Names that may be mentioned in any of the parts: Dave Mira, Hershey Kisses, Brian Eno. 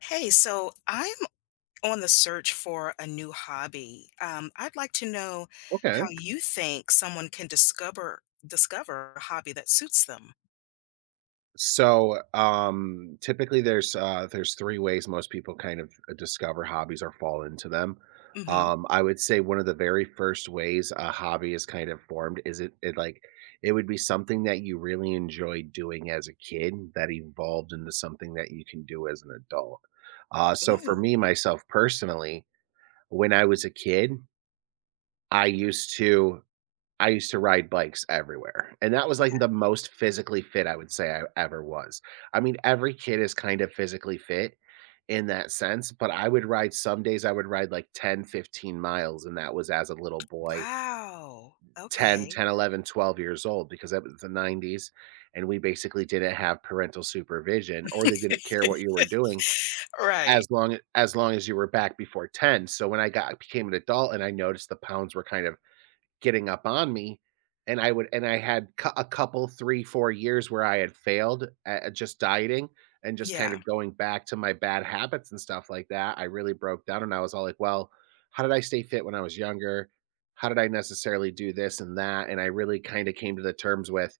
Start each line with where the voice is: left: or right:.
left: Hey, so I'm on the search for a new hobby. I'd like to know
right: Okay.
left: how you think someone can discover a hobby that suits them.
right: So typically there's three ways most people kind of discover hobbies or fall into them.
left: Mm hmm.
right: I would say one of the very first ways a hobby is kind of formed is it it would be something that you really enjoyed doing as a kid that evolved into something that you can do as an adult. So for
left: Ooh,
right: me, myself personally, when I was a kid, I used to I used to ride bikes everywhere, and that was, like, the
left: yeah.
right: most physically fit I would say I ever was. I mean, every kid is kind of physically fit in that sense, but I would ride some days I would ride, like, 10, 15 miles, and that was as a little boy,
left: Wow.
right: ten,
left: Okay.
right: ten, 11, 12 years old because that was the '90s, and we basically didn't have parental supervision, or they didn't care what you were doing
left: Right.
right: as long as you were back before 10. So when I got became an adult and I noticed the pounds were kind of getting up on me, and I would and I had cou a couple 3, 4 years where I had failed at just dieting and just kind
left: Yeah.
right: of going back to my bad habits and stuff like that, I really broke down and I was all like, "Well, how did I stay fit when I was younger? How did I necessarily do this and that?" And I really kinda came to the terms with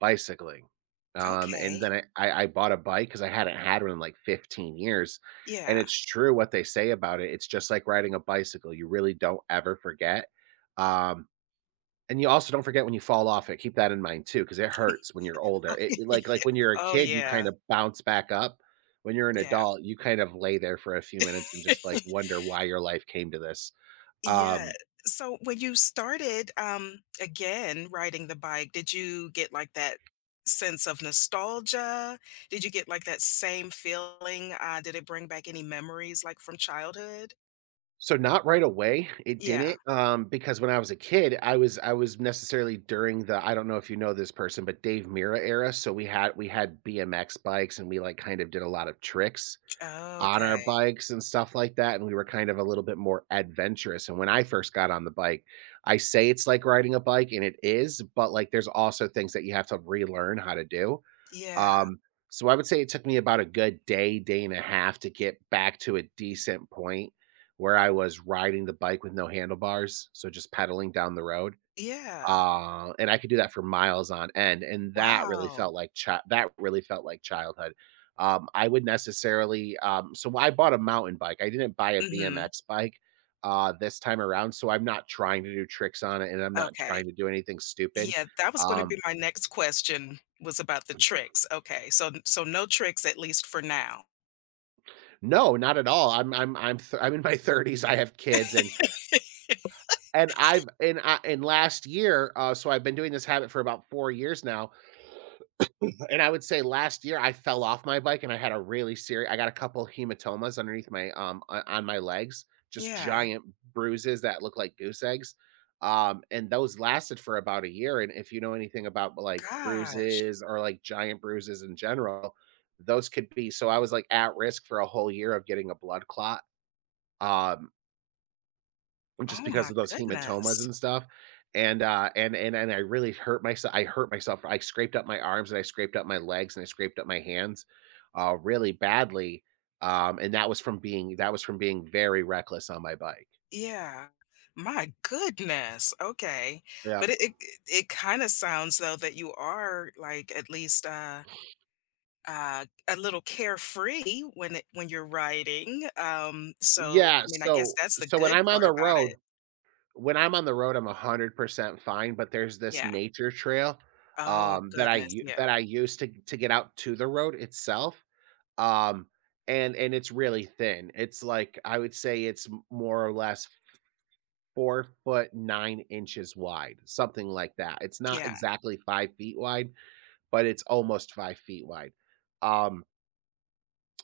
right: bicycling. And
left: Okay.
right: then I bought a bike because I hadn't had one in, like, 15 years, and
left: Yeah.
right: it's true what they say about it. It's just like riding a bicycle, you really don't ever forget. Um, and you also don't forget when you fall off it. Keep that in mind too, because it hurts when you're older. It like when you're a
left: Oh,
right: kid, you kind
left: yeah.
right: of bounce back up. When you're an
left: Yeah.
right: adult, you kind of lay there for a few minutes and just, like, wonder why your life came to this.
left: Yeah.
right: Um,
left: So when you started, again, riding the bike, did you get like that sense of nostalgia? Did you get like that same feeling? Did it bring back any memories like from childhood?
right: so not right away, it
left: Yeah.
right: didn't, because when I was a kid, I was necessarily during the— I don't know if you know this person, but Dave Mira era. So we had BMX bikes and we, like, kind of did a lot of tricks
left: Oh,
right: on our
left: okay.
right: bikes and stuff like that, and we were kind of a little bit more adventurous. And when I first got on the bike, I say it's like riding a bike, and it is, but, like, there's also things that you have to relearn how to do,
left: Yeah.
right: um, so I would say it took me about a good day, day and a half to get back to a decent point where I was riding the bike with no handlebars, so just pedaling down the road.
left: Yeah.
right: And I could do that for miles on end, and that really felt
left: Wow.
right: like chi that really felt like childhood. I would necessarily so I bought a mountain bike. I didn't buy a
left: Hmm.
right: BMX bike, this time around, so I'm not trying to do tricks on it, and I'm not
left: Okay.
right: trying to do anything stupid.
left: Yeah, that was going to
right: Um
left: be my next question, was about the tricks. Okay. So so no tricks at least for now.
right: no, not at all. I'm in my 30s, I have kids, and I've and I and last year— so I've been doing this habit for about 4 years now, and I would say last year I fell off my bike and I had a really serious— I got a couple hematomas underneath my on my legs, just
left: Yeah.
right: giant bruises that look like goose eggs. And those lasted for about a year, and if you know anything about like
left: Gosh.
right: bruises or like giant bruises in general, those could be— so I was like at risk for a whole year of getting a blood clot. Um just
left: Oh
right: because
left: my
right: of those hematomas
left: goodness.
right: and stuff, and I really hurt myself. I hurt myself, I scraped up my arms, and I scraped up my legs, and I scraped up my hands, really badly, and that was from being— that was from being very reckless on my bike.
left: Yeah. My goodness. Okay.
right: Yeah.
left: But it kind of sounds though that you are like at least uh a little carefree when when you're writing. So
right: Yeah,
left: I mean I guess
right: so
left: that's the
right: so when
left: good
right: I'm on
left: part
right: the
left: about
right: road—
left: it.
right: when I'm on the road, I'm 100% fine, but there's this
left: Yeah.
right: nature trail,
left: Oh
right: that I
left: goodness.
right: u that
left: Yeah.
right: I use to get out to the road itself. Um, and it's really thin. It's like— I would say it's more or less 4 foot 9 inches wide, something like that. It's not
left: Yeah.
right: exactly 5 feet wide, but it's almost 5 feet wide. Um,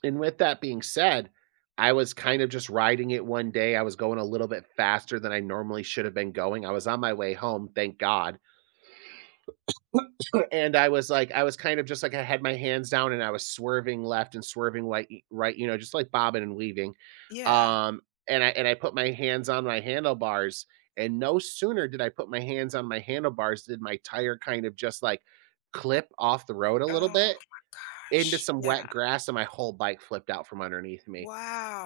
right: and with that being said, I was kind of just riding it one day. I was going a little bit faster than I normally should have been going. I was on my way home, thank God, and I was kind of just like— I had my hands down and I was swerving left and swerving right, you know, just like bobbing and weaving.
left: Yeah.
right: Um, and I put my hands on my handlebars, and no sooner did I put my hands on my handlebars did my tire kind of just like clip off the road a little
left: Oh
right: bit
left: my
right: into
left: gosh.
right: some wet
left: Yeah.
right: grass, and my whole bike flipped out from underneath me.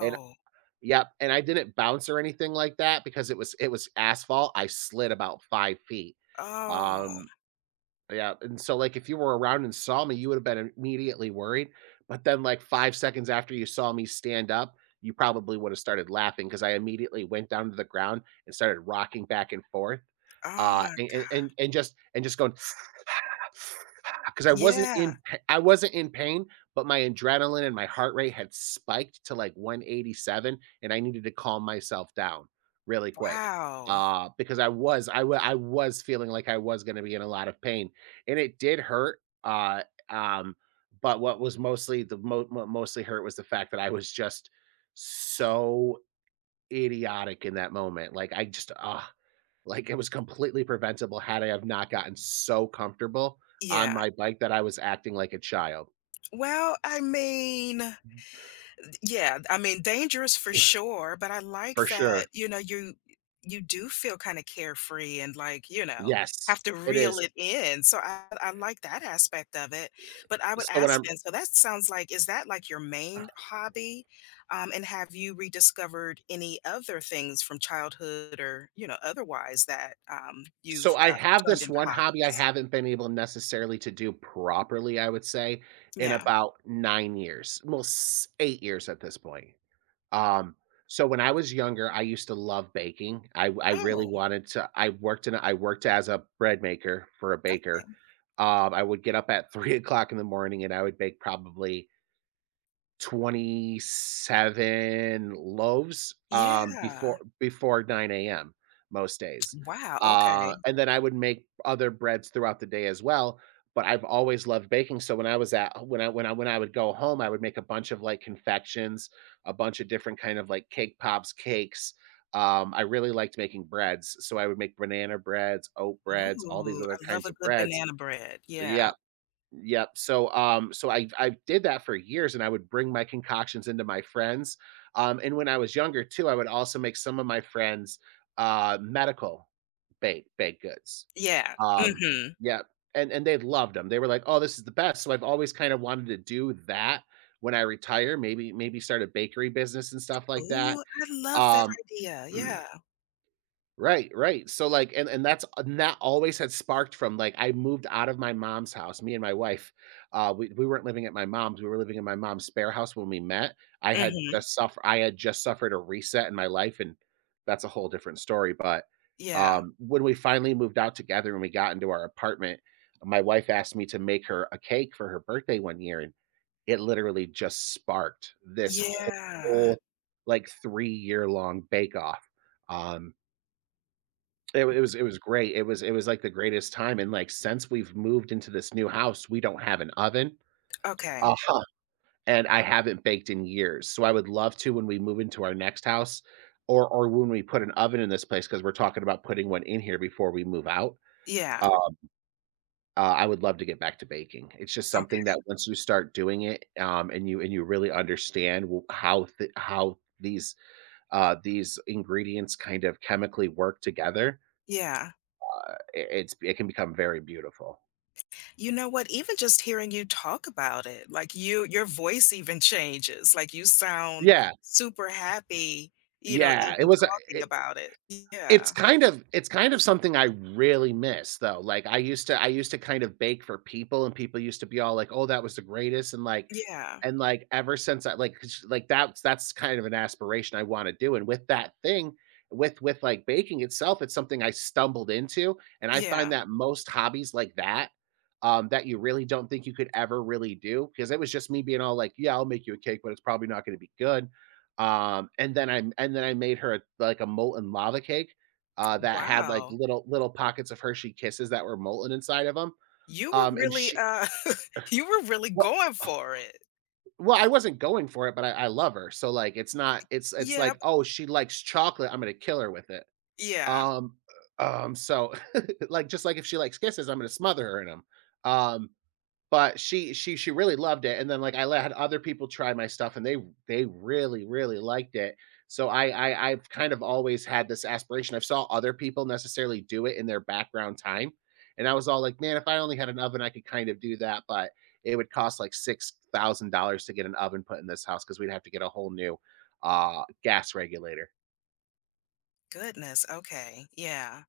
right: And yep, and I didn't bounce or anything like that because it was asphalt. I slid about 5 feet.
left: Oh.
right: Um, yeah, and so, like, if you were around and saw me, you would have been immediately worried, but then, like, 5 seconds after you saw me stand up, you probably would have started laughing because I immediately went down to the ground and started rocking back and forth,
left: Oh my god.
right: and just going 'cause
left: Yeah.
right: I wasn't in pain, but my adrenaline and my heart rate had spiked to, like, 187, and I needed to calm myself down really quick,
left: Wow.
right: because I was feeling like I was gonna be in a lot of pain, and it did hurt, um, but what was mostly the mo what mostly hurt was the fact that I was just so idiotic in that moment. Like, I just— ugh, like, it was completely preventable had I have not gotten so comfortable on
left: Yeah.
right: my bike that I was acting like a child,
left: Well, I mean, yeah, I mean, dangerous for sure, but I
right: for
left: like that,
right: sure.
left: you you do feel kind of carefree and like,
right: Yes,
left: have to
right: it
left: reel
right: is.
left: it in. So I like that aspect of it. But I would
right: So when
left: ask
right: I'm
left: then, so that sounds like, is that like your main hobby? And have you rediscovered any other things from childhood or, you know, otherwise that
right: so
left: you've
right: I have
left: turned
right: this
left: into
right: one hobby I
left: hobbies?
right: haven't been able necessarily to do properly, I would say, in
left: Yeah.
right: about 9 years, well, s 8 years at this point. Um, so when I was younger, I used to love baking. I really
left: Oh,
right: wanted to— I worked as a bread maker for a
left: okay.
right: baker. I would get up at 3 o'clock in the morning and I would bake probably 27 loaves,
left: Yeah.
right: before 9 a.m. most days.
left: Wow. Okay.
right: And then I would make other breads throughout the day as well, but I've always loved baking, so when I when I would go home, I would make a bunch of, like, confections, a bunch of different kind of, like, cake pops, cakes. I really liked making breads, so I would make banana breads, oat breads, all these
left: Ooh, I
right: other
left: love
right: kinds
left: a
right: of
left: good
right: breads.
left: banana bread.
right: Yeah.
left: Yeah.
right: Yep. So I I did that for years, and I would bring my concoctions into my friends. And when I was younger too, I would also make some of my friends medical baked goods.
left: Yeah.
right: Um,
left: Mhm.
right: yep. And they loved them. They were like, "Oh, this is the best." So I've always kind of wanted to do that when I retire. Maybe start a bakery business and stuff like that.
left: Ooh, I love that
right: Um,
left: idea. Yeah.
right: Right, right. So, like and that's and that always had sparked from, like— I moved out of my mom's house, me and my wife. We weren't living at my mom's, we were living in my mom's spare house when we met.
left: Mhm.
right: I had just suffered a reset in my life, and that's a whole different story, but,
left: Yeah.
right: when we finally moved out together and we got into our apartment, my wife asked me to make her a cake for her birthday one year, and it literally just sparked this
left: Yeah.
right: whole, like, three-year-long bake-off. Um it wa it was it was great. It was, like, the greatest time, and, like, since we've moved into this new house, we don't have an oven.
left: Okay.
right: Uh-huh. And I haven't baked in years, so I would love to— when we move into our next house or when we put an oven in this place, because 'cause we're talking about putting one in here before we move out. Uh,
left: Yeah.
right: I would love to get back to baking. It's just something
left: Okay.
right: that once you start doing it, and you really understand w how th how these ingredients kind of chemically work together,
left: Yeah.
right: I it's it can become very beautiful.
left: You know what? Even just hearing you talk about it, like your voice even changes. Like you sound
right: Yeah,
left: super happy,
right: yeah,
left: even talking
right: it
left: about it.
right: it's
left: Yeah.
right: kind of it's kind of something I really miss though, like, I used to kind of bake for people, and people used to be all like, "Oh, that was the greatest,"
left: Yeah.
right: and like ever since I like 'cause like that's kind of an aspiration I want to do, and with that thing, with like baking itself, it's something I stumbled into, and I find
left: Yeah.
right: that most hobbies like that, that you really don't think you could ever really do, because it was just me being all like, "Yeah, I'll make you a cake, but it's probably not going to be good." And then I made her a, like a molten lava cake, that had like
left: Wow.
right: little pockets of Hershey Kisses that were molten inside of them.
left: You were
right: And
left: really
right: she
left: you were really
right: well
left: going for it.
right: well, I wasn't going for it, but I love her, so, like, it's not it's
left: Yeah.
right: like, "Oh, she likes chocolate, I'm gonna kill her with it."
left: Yeah.
right: Um, so, like, just like if she likes kisses, I'm gonna smother her in them. Um but she really loved it, and then, like, I le had other people try my stuff, and they really, really liked it. So I've kind of always had this aspiration. I've saw other people necessarily do it in their background time, and I was all like, "Man, if I only had an oven, I could kind of do that," but it would cost, like, $6,000 to get an oven put in this house because 'cause we'd have to get a whole new, gas regulator.
left: Goodness. Okay. Yeah.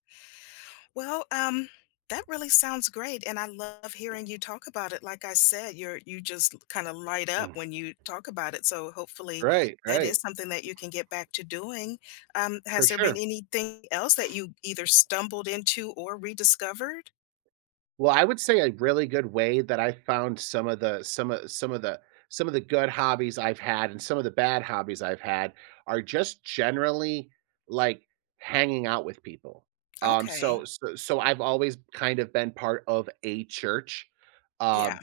left: Well, that really sounds great, and I love hearing you talk about it. Like I said, you just kind of light up
right: Mm.
left: when you talk about it. So hopefully,
right: Right,
left: that
right: right,
left: is something that you can get back to doing.
right: for
left: Has there been
right: sure.
left: anything else that you either stumbled into or rediscovered?
right: Well, I would say a really good way that I found some of the good hobbies I've had and some of the bad hobbies I've had are just generally like hanging out with people. Um, so
left: Okay.
right: so so I've always kind of been part of a church.
left: Yeah.
right: Um,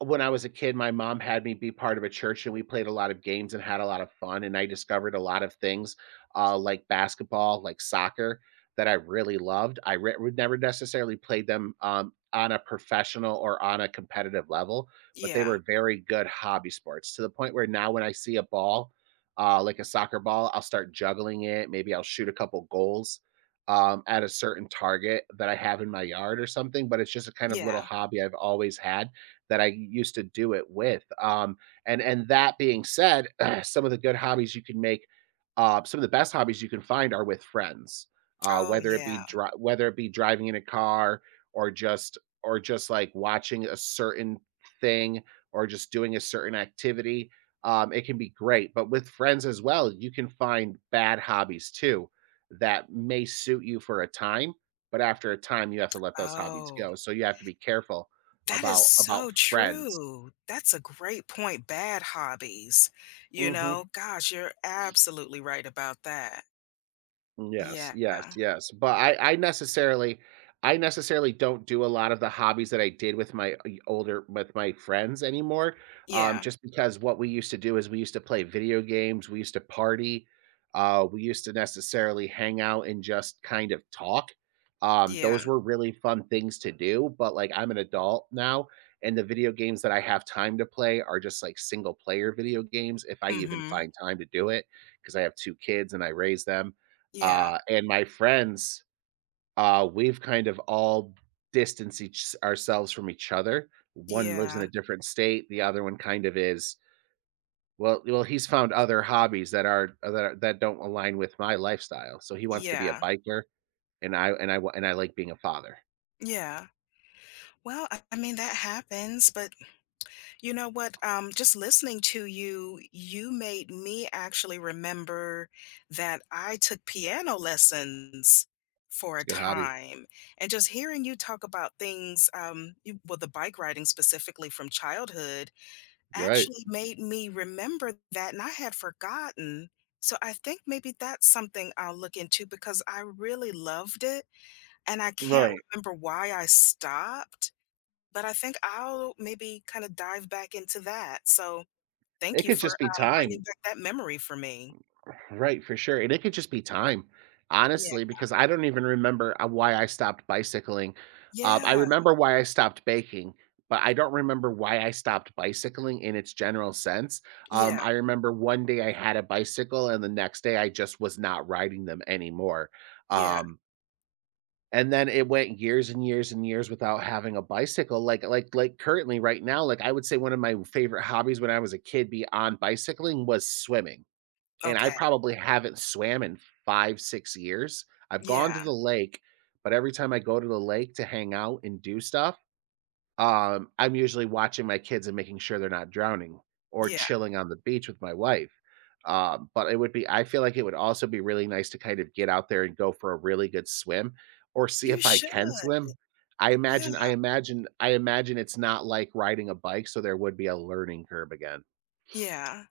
right: when I was a kid, my mom had me be part of a church, and we played a lot of games and had a lot of fun, and I discovered a lot of things, like basketball, like soccer, that I really loved. I re would never necessarily play them, on a professional or on a competitive level, but they were
left: Yeah.
right: very good hobby sports to the point where now when I see a ball, like a soccer ball, I'll start juggling it. Maybe I'll shoot a couple goals, at a certain target that I have in my yard or something, but it's just a kind of little
left: Yeah.
right: hobby I've always had that I used to do it with. And that being said, some of the good hobbies you can make, some of the best hobbies you can find are with friends.
left: Oh, yeah.
right: Whether it be driving in a car or just or just like watching a certain thing or just doing a certain activity, it can be great. But with friends as well, you can find bad hobbies too that may suit you for a time, but after a time, you have to let those hobbies
left: Oh.
right: go. So you have to be careful
left: That is
right: about
left: so
right: friends.
left: true. That's a great point. Bad hobbies, you know? Gosh, you're absolutely right about that.
right: Yes, yes,
left: Yeah.
right: yes, but I necessarily don't do a lot of the hobbies that I did with my y older with my friends anymore,
left: Yeah.
right: just because what we used to do is we used to play video games, we used to party, we used to necessarily hang out and just kind of talk,
left: Yeah.
right: those were really fun things to do, but, like, I'm an adult now, and the video games that I have time to play are just, like, single player video games if I even
left: Mhm.
right: find time to do it, because I have two kids and I raise them.
left: Yeah.
right: And my friends, we've kind of all distanced each ourselves from each other. One lives in a
left: Yeah.
right: different state, the other one kind of is, well, he's found other hobbies that don't align with my lifestyle. So he wants to be a
left: Yeah.
right: biker, and I like being a father.
left: Yeah. Well, I mean, that happens, but you know what? Just listening to you, you made me actually remember that I took piano lessons for
right: It's
left: a
right: a good hobby,
left: time. And just hearing you talk about things, the bike riding specifically from childhood
right: right?
left: actually made me remember that, and I had forgotten. So I think maybe that's something I'll look into because I really loved it, and I can't
right: Right.
left: remember why I stopped, but I think I'll maybe kinda dive back into that, so
right: It
left: thank you
right: could
left: for,
right: just be
left: bringing
right: time.
left: back that memory for me.
right: Right, for sure, and it could just be time,
left: Yeah.
right: honestly, because I don't even remember, why I stopped bicycling. I
left: Yeah.
right: remember why I stopped baking, but I don't remember why I stopped bicycling in its general sense.
left: Yeah.
right: I remember one day I had a bicycle, and the next day I just was not riding them anymore.
left: Yeah.
right: Um, and then it went years and years and years without having a bicycle, like currently right now, like, I would say one of my favorite hobbies when I was a kid beyond bicycling was swimming, and I
left: Okay.
right: probably haven't swam in 5, 6 years. I've gone
left: Yeah.
right: to the lake, but every time I go to the lake to hang out and do stuff, I'm usually watching my kids and making sure they're not drowning or
left: Yeah.
right: chilling on the beach with my wife. But it would be I feel like it would also be really nice to kind of get out there and go for a really good swim or see
left: You
right: if I
left: should.
right: can swim. I
left: Yeah.
right: imagine I imagine I imagine it's not like riding a bike, so there would be a learning curve again.
left: Yeah.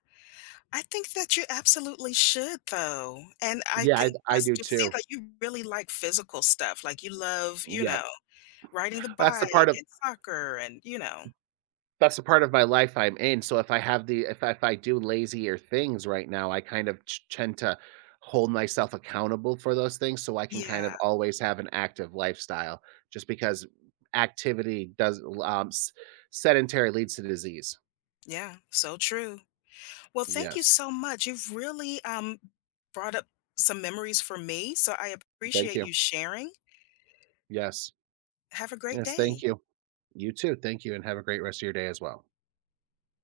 left: I think that you absolutely should, though, and I
right: Yeah,
left: can
right: I
left: I
right: I
left: s
right: do
left: just see
right: too.
left: that you really like physical stuff, like, you love, you know,
right: Yep.
left: riding the
right: That's the part
left: bike
right: of
left: and soccer and, you know,
right: That's the part of my life I'm in, so if I do lazier things right now, I kind of t tend to hold myself accountable for those things so I can kind
left: yeah.
right: of always have an active lifestyle just because activity does s sedentary leads to disease.
left: Yeah. So true. Well, thank you
right: Yes.
left: so much. You've really brought up some memories for me, so I
right: Thank
left: appreciate
right: you.
left: you sharing.
right: Yes.
left: Have a great
right: Yes, thank
left: day.
right: you. You too, thank you, and have a great rest of your day as well.